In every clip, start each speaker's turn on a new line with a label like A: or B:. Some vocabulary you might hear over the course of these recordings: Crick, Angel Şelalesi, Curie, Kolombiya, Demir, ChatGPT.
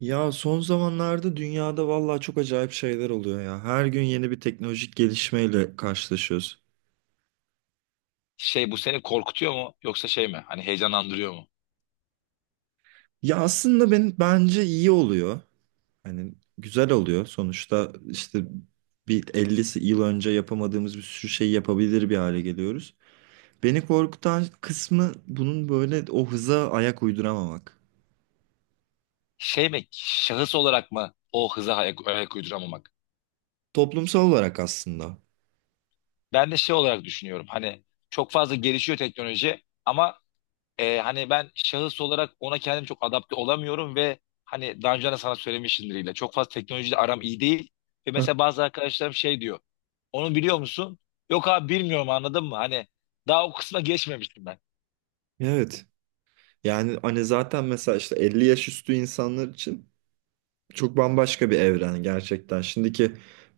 A: Ya son zamanlarda dünyada vallahi çok acayip şeyler oluyor ya. Her gün yeni bir teknolojik gelişmeyle karşılaşıyoruz.
B: Şey bu seni korkutuyor mu yoksa şey mi? Hani heyecanlandırıyor mu?
A: Ya aslında ben bence iyi oluyor. Hani güzel oluyor. Sonuçta işte bir 50 yıl önce yapamadığımız bir sürü şey yapabilir bir hale geliyoruz. Beni korkutan kısmı bunun böyle o hıza ayak uyduramamak.
B: Şey mi? Şahıs olarak mı o hıza ayak uyduramamak?
A: Toplumsal olarak aslında.
B: Ben de şey olarak düşünüyorum. Hani çok fazla gelişiyor teknoloji ama hani ben şahıs olarak ona kendim çok adapte olamıyorum ve hani daha önce de sana söylemişimdir yine. Çok fazla teknolojiyle aram iyi değil. Ve
A: Heh,
B: mesela bazı arkadaşlarım şey diyor. Onu biliyor musun? Yok abi bilmiyorum anladın mı? Hani daha o kısma geçmemiştim ben.
A: Evet. Yani hani zaten mesela işte 50 yaş üstü insanlar için çok bambaşka bir evren gerçekten. Şimdiki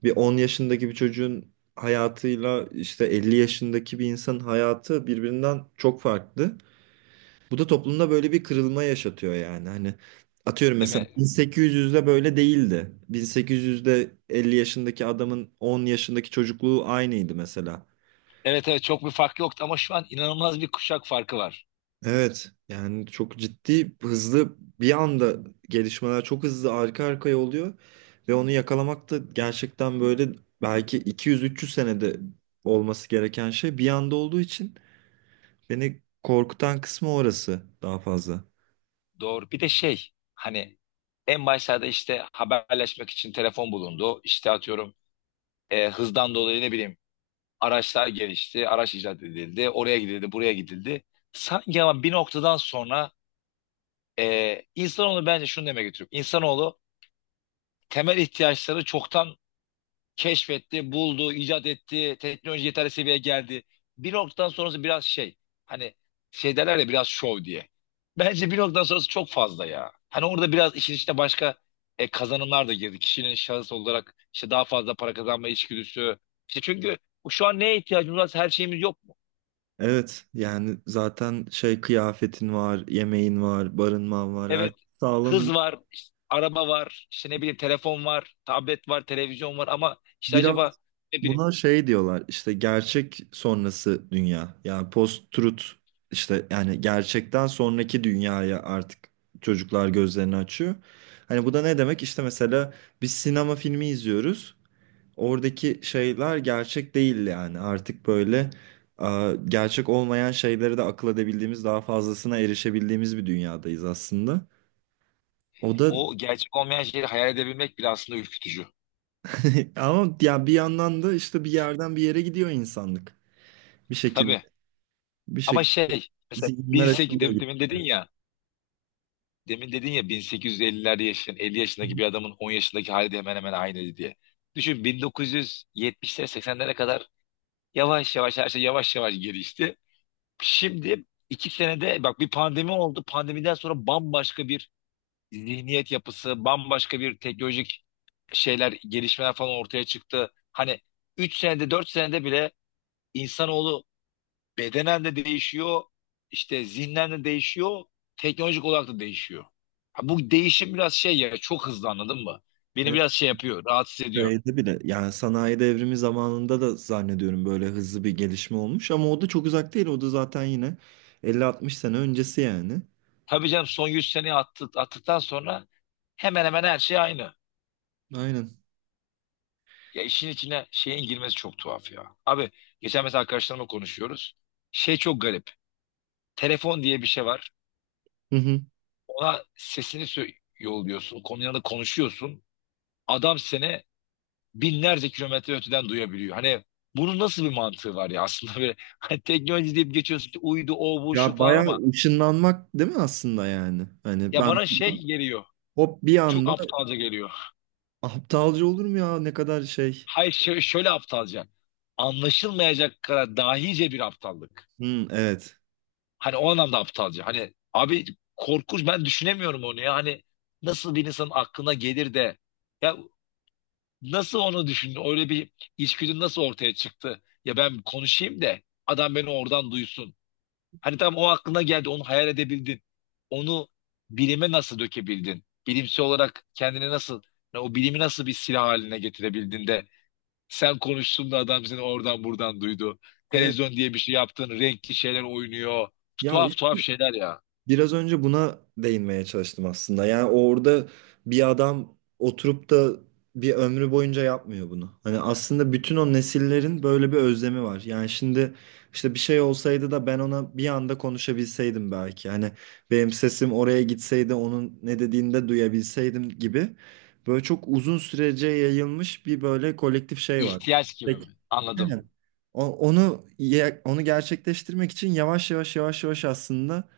A: bir 10 yaşındaki bir çocuğun hayatıyla işte 50 yaşındaki bir insanın hayatı birbirinden çok farklı. Bu da toplumda böyle bir kırılma yaşatıyor yani. Hani atıyorum
B: Değil
A: mesela
B: mi?
A: 1800'de böyle değildi. 1800'de 50 yaşındaki adamın 10 yaşındaki çocukluğu aynıydı mesela.
B: Evet evet, çok bir fark yoktu ama şu an inanılmaz bir kuşak farkı var.
A: Evet yani çok ciddi hızlı bir anda gelişmeler çok hızlı arka arkaya oluyor ve onu yakalamak da gerçekten böyle belki 200-300 senede olması gereken şey bir anda olduğu için beni korkutan kısmı orası daha fazla.
B: Doğru. Bir de şey, hani en başlarda işte haberleşmek için telefon bulundu. İşte atıyorum hızdan dolayı ne bileyim araçlar gelişti. Araç icat edildi. Oraya gidildi, buraya gidildi. Sanki ama bir noktadan sonra insanoğlu bence şunu demeye getiriyor. İnsanoğlu temel ihtiyaçları çoktan keşfetti, buldu, icat etti, teknoloji yeterli seviyeye geldi. Bir noktadan sonrası biraz şey, hani şey derler ya, biraz şov diye. Bence bir noktadan sonrası çok fazla ya. Hani orada biraz işin içine başka kazanımlar da girdi. Kişinin şahıs olarak işte daha fazla para kazanma içgüdüsü. İşte çünkü şu an neye ihtiyacımız var? Her şeyimiz yok mu?
A: Evet yani zaten şey kıyafetin var, yemeğin var, barınman var, her
B: Evet,
A: şey sağlanıyor.
B: hız var, işte araba var, işte ne bileyim telefon var, tablet var, televizyon var ama işte acaba
A: Biraz.
B: ne bileyim
A: Buna şey diyorlar işte, gerçek sonrası dünya yani post-truth. İşte yani gerçekten sonraki dünyaya artık çocuklar gözlerini açıyor. Hani bu da ne demek? İşte mesela biz sinema filmi izliyoruz, oradaki şeyler gerçek değil. Yani artık böyle gerçek olmayan şeyleri de akıl edebildiğimiz, daha fazlasına erişebildiğimiz bir dünyadayız aslında. O da.
B: o gerçek olmayan şeyleri hayal edebilmek bile aslında ürkütücü.
A: Ama ya bir yandan da işte bir yerden bir yere gidiyor insanlık, bir şekilde,
B: Tabii.
A: bir
B: Ama
A: şekilde,
B: şey mesela
A: zihinler.
B: 18 demin dedin ya 1850'lerde yaşayan 50 yaşındaki bir adamın 10 yaşındaki hali de hemen hemen aynıydı diye. Düşün 1970'lere 80'lere kadar yavaş yavaş her şey yavaş yavaş gelişti. Şimdi 2 senede bak bir pandemi oldu. Pandemiden sonra bambaşka bir zihniyet yapısı, bambaşka bir teknolojik şeyler, gelişmeler falan ortaya çıktı. Hani 3 senede 4 senede bile insanoğlu bedenen de değişiyor, işte zihnen de değişiyor, teknolojik olarak da değişiyor. Ha, bu değişim biraz şey ya, çok hızlı anladın mı? Beni
A: Evet,
B: biraz şey yapıyor, rahatsız ediyor.
A: şeyde bile yani, sanayi devrimi zamanında da zannediyorum böyle hızlı bir gelişme olmuş ama o da çok uzak değil. O da zaten yine 50 60 sene öncesi yani.
B: Tabii canım, son 100 seneyi attı, attıktan sonra hemen hemen her şey aynı.
A: Aynen.
B: Ya işin içine şeyin girmesi çok tuhaf ya. Abi geçen mesela arkadaşlarımla konuşuyoruz. Şey çok garip. Telefon diye bir şey var.
A: Hı hı.
B: Ona sesini yolluyorsun. Konuyla da konuşuyorsun. Adam seni binlerce kilometre öteden duyabiliyor. Hani bunun nasıl bir mantığı var ya aslında, böyle hani teknoloji deyip geçiyorsun ki, uydu o bu şu
A: Ya
B: falan
A: bayağı
B: ama
A: ışınlanmak değil mi aslında yani? Hani
B: ya
A: ben
B: bana şey geliyor.
A: hop bir
B: Çok
A: anda.
B: aptalca geliyor.
A: Aptalca olur mu ya, ne kadar şey.
B: Hayır şöyle aptalca. Anlaşılmayacak kadar dahice bir aptallık.
A: Hı, evet.
B: Hani o anlamda aptalca. Hani abi korkunç, ben düşünemiyorum onu ya. Hani nasıl bir insanın aklına gelir de ya, nasıl onu düşündün? Öyle bir içgüdün nasıl ortaya çıktı? Ya ben konuşayım da adam beni oradan duysun. Hani tam o aklına geldi, onu hayal edebildin. Onu bilime nasıl dökebildin? Bilimsel olarak kendini nasıl, yani o bilimi nasıl bir silah haline getirebildin de sen konuştun da adam seni oradan buradan duydu.
A: Evet.
B: Televizyon diye bir şey yaptın, renkli şeyler oynuyor.
A: Ya
B: Tuhaf tuhaf şeyler ya.
A: biraz önce buna değinmeye çalıştım aslında. Yani orada bir adam oturup da bir ömrü boyunca yapmıyor bunu. Hani aslında bütün o nesillerin böyle bir özlemi var. Yani şimdi işte bir şey olsaydı da ben ona bir anda konuşabilseydim belki. Hani benim sesim oraya gitseydi, onun ne dediğini de duyabilseydim gibi. Böyle çok uzun sürece yayılmış bir böyle kolektif şey var.
B: İhtiyaç gibi
A: Peki.
B: mi?
A: Aynen.
B: Anladım.
A: Onu gerçekleştirmek için yavaş yavaş yavaş yavaş aslında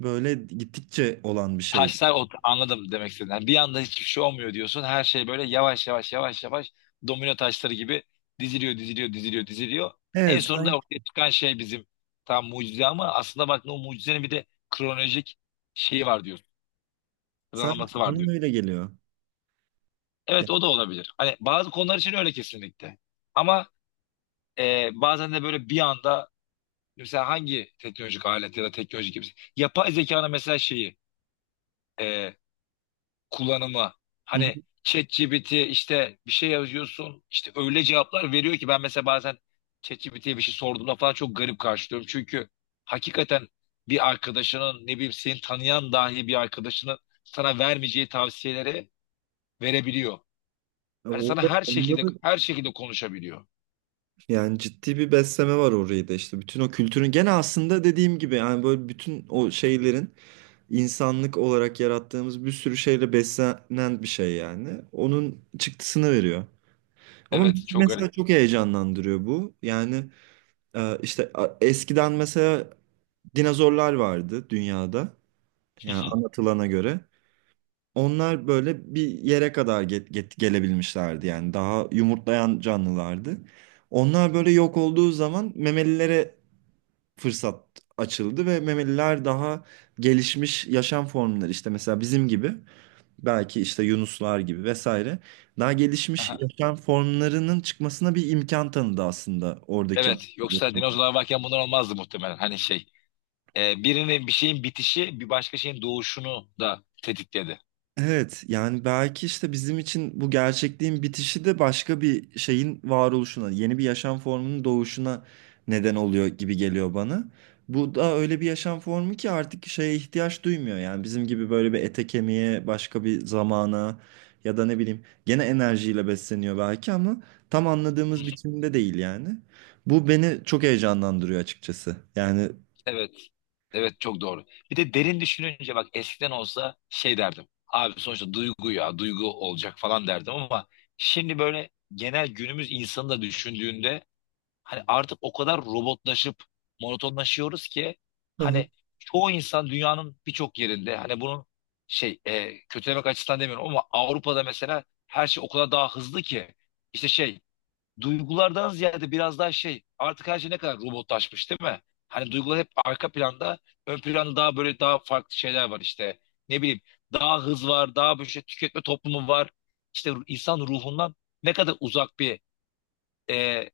A: böyle gittikçe olan bir şey.
B: Taşlar ot, anladım demek istediğin. Yani bir anda hiçbir şey olmuyor diyorsun. Her şey böyle yavaş yavaş yavaş yavaş domino taşları gibi diziliyor diziliyor diziliyor diziliyor. En
A: Evet,
B: sonunda
A: sanki,
B: ortaya çıkan şey bizim tam mucize ama aslında bak, o mucizenin bir de kronolojik şeyi var diyor. Sıralaması
A: sanki
B: var diyor.
A: bana öyle geliyor. Ya,
B: Evet, o da olabilir. Hani bazı konular için öyle kesinlikle. Ama bazen de böyle bir anda mesela hangi teknolojik alet ya da teknolojik yapı, yapay zekanın mesela şeyi, e, kullanımı.
A: hı
B: Hani
A: hı.
B: ChatGPT, işte bir şey yazıyorsun, işte öyle cevaplar veriyor ki, ben mesela bazen ChatGPT'ye bir şey sorduğumda falan çok garip karşılıyorum. Çünkü hakikaten bir arkadaşının, ne bileyim, seni tanıyan dahi bir arkadaşının sana vermeyeceği tavsiyeleri verebiliyor. Hani sana
A: Orada,
B: her
A: onda
B: şekilde
A: da
B: her şekilde konuşabiliyor.
A: yani ciddi bir besleme var orayı da işte. Bütün o kültürün gene, aslında dediğim gibi yani, böyle bütün o şeylerin, insanlık olarak yarattığımız bir sürü şeyle beslenen bir şey yani. Onun çıktısını veriyor. Ama
B: Evet,
A: bizi
B: çok
A: mesela
B: garip.
A: çok heyecanlandırıyor bu. Yani işte eskiden mesela dinozorlar vardı dünyada. Yani anlatılana göre. Onlar böyle bir yere kadar gelebilmişlerdi yani, daha yumurtlayan canlılardı. Onlar böyle yok olduğu zaman memelilere fırsat açıldı ve memeliler, daha gelişmiş yaşam formları, işte mesela bizim gibi, belki işte yunuslar gibi vesaire, daha gelişmiş yaşam formlarının çıkmasına bir imkan tanıdı aslında oradaki.
B: Evet, yoksa dinozorlar varken bunlar olmazdı muhtemelen. Hani şey, birinin bir şeyin bitişi bir başka şeyin doğuşunu da tetikledi.
A: Evet yani belki işte bizim için bu gerçekliğin bitişi de başka bir şeyin varoluşuna, yeni bir yaşam formunun doğuşuna neden oluyor gibi geliyor bana. Bu da öyle bir yaşam formu ki artık şeye ihtiyaç duymuyor. Yani bizim gibi böyle bir ete kemiğe, başka bir zamana, ya da ne bileyim, gene enerjiyle besleniyor belki ama tam anladığımız biçimde değil yani. Bu beni çok heyecanlandırıyor açıkçası. Yani.
B: Evet. Evet, çok doğru. Bir de derin düşününce bak, eskiden olsa şey derdim. Abi sonuçta duygu ya, duygu olacak falan derdim ama şimdi böyle genel günümüz insanı da düşündüğünde, hani artık o kadar robotlaşıp monotonlaşıyoruz ki,
A: Hı hı.
B: hani çoğu insan dünyanın birçok yerinde, hani bunun şey, kötülemek açısından demiyorum ama Avrupa'da mesela her şey o kadar daha hızlı ki, işte şey, duygulardan ziyade biraz daha şey, artık her şey ne kadar robotlaşmış değil mi? Hani duygular hep arka planda, ön planda daha böyle daha farklı şeyler var, işte ne bileyim, daha hız var, daha böyle şey, tüketme toplumu var, işte insan ruhundan ne kadar uzak bir e,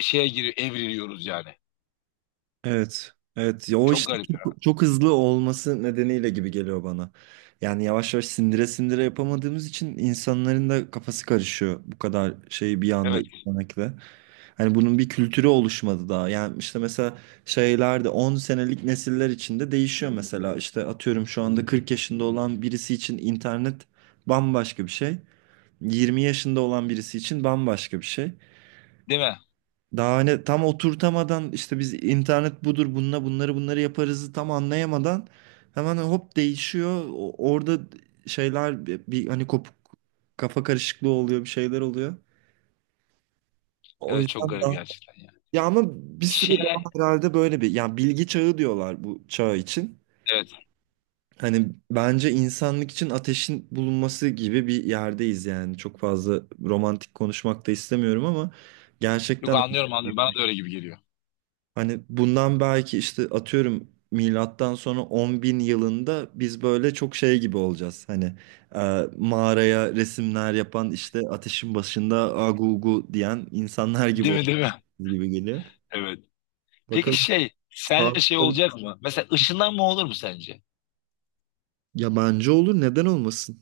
B: şeye giriyor, evriliyoruz yani.
A: Evet. Evet. Ya o
B: Çok
A: işte
B: garip ya.
A: çok, çok hızlı olması nedeniyle gibi geliyor bana. Yani yavaş yavaş sindire sindire yapamadığımız için insanların da kafası karışıyor, bu kadar şeyi bir anda
B: Evet.
A: izlemekle. Hani bunun bir kültürü oluşmadı daha. Yani işte mesela şeyler de 10 senelik nesiller içinde değişiyor mesela. İşte atıyorum şu anda 40 yaşında olan birisi için internet bambaşka bir şey. 20 yaşında olan birisi için bambaşka bir şey.
B: Değil mi?
A: Daha hani tam oturtamadan, işte biz internet budur, bununla bunları bunları yaparızı tam anlayamadan, hemen hop değişiyor. Orada şeyler bir hani kopuk, kafa karışıklığı oluyor, bir şeyler oluyor. O
B: Evet, çok
A: yüzden
B: garip
A: daha.
B: gerçekten ya.
A: Ya ama bir süre daha
B: Şeye,
A: herhalde böyle bir, yani bilgi çağı diyorlar bu çağ için.
B: evet.
A: Hani bence insanlık için ateşin bulunması gibi bir yerdeyiz yani. Çok fazla romantik konuşmak da istemiyorum ama
B: Yok,
A: gerçekten,
B: anlıyorum anlıyorum. Bana da öyle gibi geliyor.
A: hani bundan belki işte atıyorum, milattan sonra 10 bin yılında biz böyle çok şey gibi olacağız. Hani mağaraya resimler yapan, işte ateşin başında agu ugu diyen insanlar gibi
B: Değil mi,
A: olacağız
B: değil mi?
A: gibi geliyor.
B: Evet. Peki
A: Bakalım.
B: şey,
A: Sağ.
B: sence şey olacak mı? Mesela ışınlanma olur mu sence?
A: Yabancı olur, neden olmasın?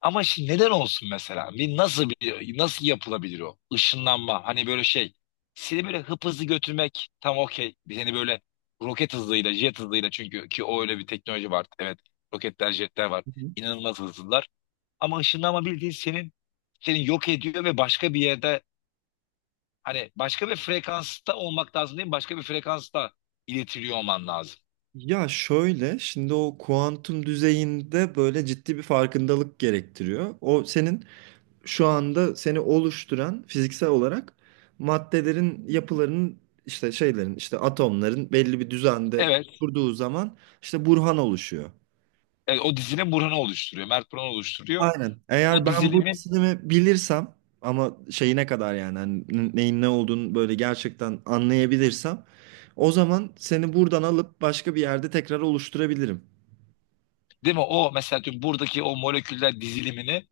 B: Ama şimdi neden olsun mesela? Bir nasıl, bir nasıl yapılabilir o? Işınlanma. Hani böyle şey. Seni böyle hıp hızlı götürmek tam okey. Seni böyle roket hızıyla, jet hızıyla, çünkü ki o öyle bir teknoloji var. Evet. Roketler, jetler var.
A: Hı hı.
B: İnanılmaz hızlılar. Ama ışınlanma, bildiğin senin seni yok ediyor ve başka bir yerde, hani başka bir frekansta olmak lazım değil mi? Başka bir frekansta iletiliyor olman lazım.
A: Ya şöyle, şimdi o kuantum düzeyinde böyle ciddi bir farkındalık gerektiriyor. O senin şu anda seni oluşturan, fiziksel olarak maddelerin yapılarının, işte şeylerin, işte atomların belli bir düzende
B: Evet,
A: kurduğu zaman, işte burhan oluşuyor.
B: evet, o dizinin Burhan'ı oluşturuyor. Mert Burhan'ı oluşturuyor.
A: Aynen. Eğer
B: O
A: ben bu
B: dizilimin
A: disiplinimi bilirsem, ama şeyine kadar yani, hani neyin ne olduğunu böyle gerçekten anlayabilirsem, o zaman seni buradan alıp başka bir yerde tekrar oluşturabilirim.
B: değil mi? O mesela diyorum, buradaki o moleküller dizilimini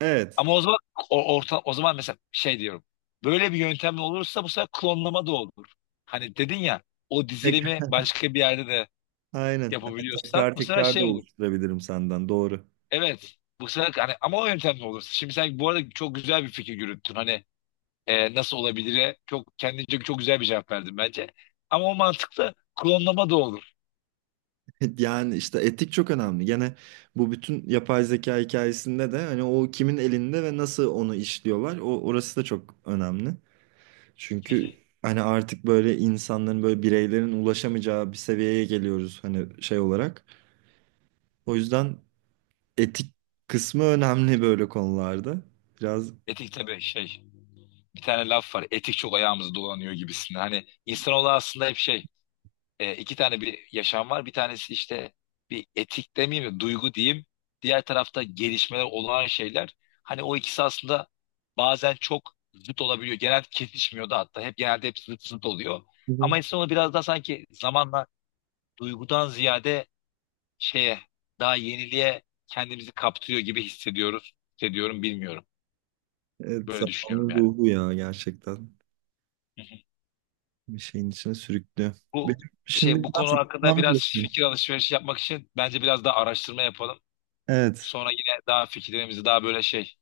A: Evet.
B: ama o zaman o, orta, o zaman mesela şey diyorum. Böyle bir yöntemle olursa bu sefer klonlama da olur. Hani dedin ya, o dizilimi
A: Tekrar.
B: başka bir yerde de
A: Aynen. Evet,
B: yapabiliyorsan
A: tekrar
B: bu sefer
A: tekrar
B: şey
A: da
B: olur.
A: oluşturabilirim senden. Doğru.
B: Evet. Bu sefer hani ama o yöntemle olursa. Şimdi sen bu arada çok güzel bir fikir yürüttün. Hani nasıl olabilir? Çok kendince çok güzel bir cevap verdin bence. Ama o mantıklı, klonlama da olur.
A: Yani işte etik çok önemli. Gene bu bütün yapay zeka hikayesinde de hani, o kimin elinde ve nasıl onu işliyorlar. O orası da çok önemli.
B: Hı hı.
A: Çünkü hani artık böyle insanların, böyle bireylerin ulaşamayacağı bir seviyeye geliyoruz hani, şey olarak. O yüzden etik kısmı önemli böyle konularda. Biraz.
B: Etik tabii şey. Bir tane laf var. Etik çok ayağımızı dolanıyor gibisinden. Hani insanoğlu aslında hep şey, iki tane bir yaşam var. Bir tanesi işte bir etik demeyeyim de duygu diyeyim. Diğer tarafta gelişmeler, olağan şeyler. Hani o ikisi aslında bazen çok zıt olabiliyor. Genelde kesişmiyor da hatta. Hep genelde hep zıt zıt oluyor.
A: Hı hı.
B: Ama insan onu biraz daha sanki zamanla duygudan ziyade şeye, daha yeniliğe kendimizi kaptırıyor gibi hissediyoruz. Hissediyorum, bilmiyorum.
A: Evet,
B: Böyle düşünüyorum
A: zamanın
B: yani.
A: ruhu ya gerçekten,
B: Hı hı.
A: bir şeyin içine sürüklüyor.
B: Bu
A: Benim şimdi
B: şey, bu
A: biraz
B: konu hakkında
A: gitmem
B: biraz
A: gerekiyor.
B: fikir alışverişi yapmak için bence biraz daha araştırma yapalım.
A: Evet.
B: Sonra yine daha fikirlerimizi daha böyle şey,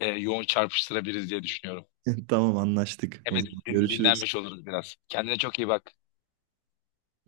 B: yoğun çarpıştırabiliriz diye düşünüyorum.
A: Tamam, anlaştık.
B: Hem
A: O
B: de
A: zaman görüşürüz.
B: dinlenmiş oluruz biraz. Kendine çok iyi bak.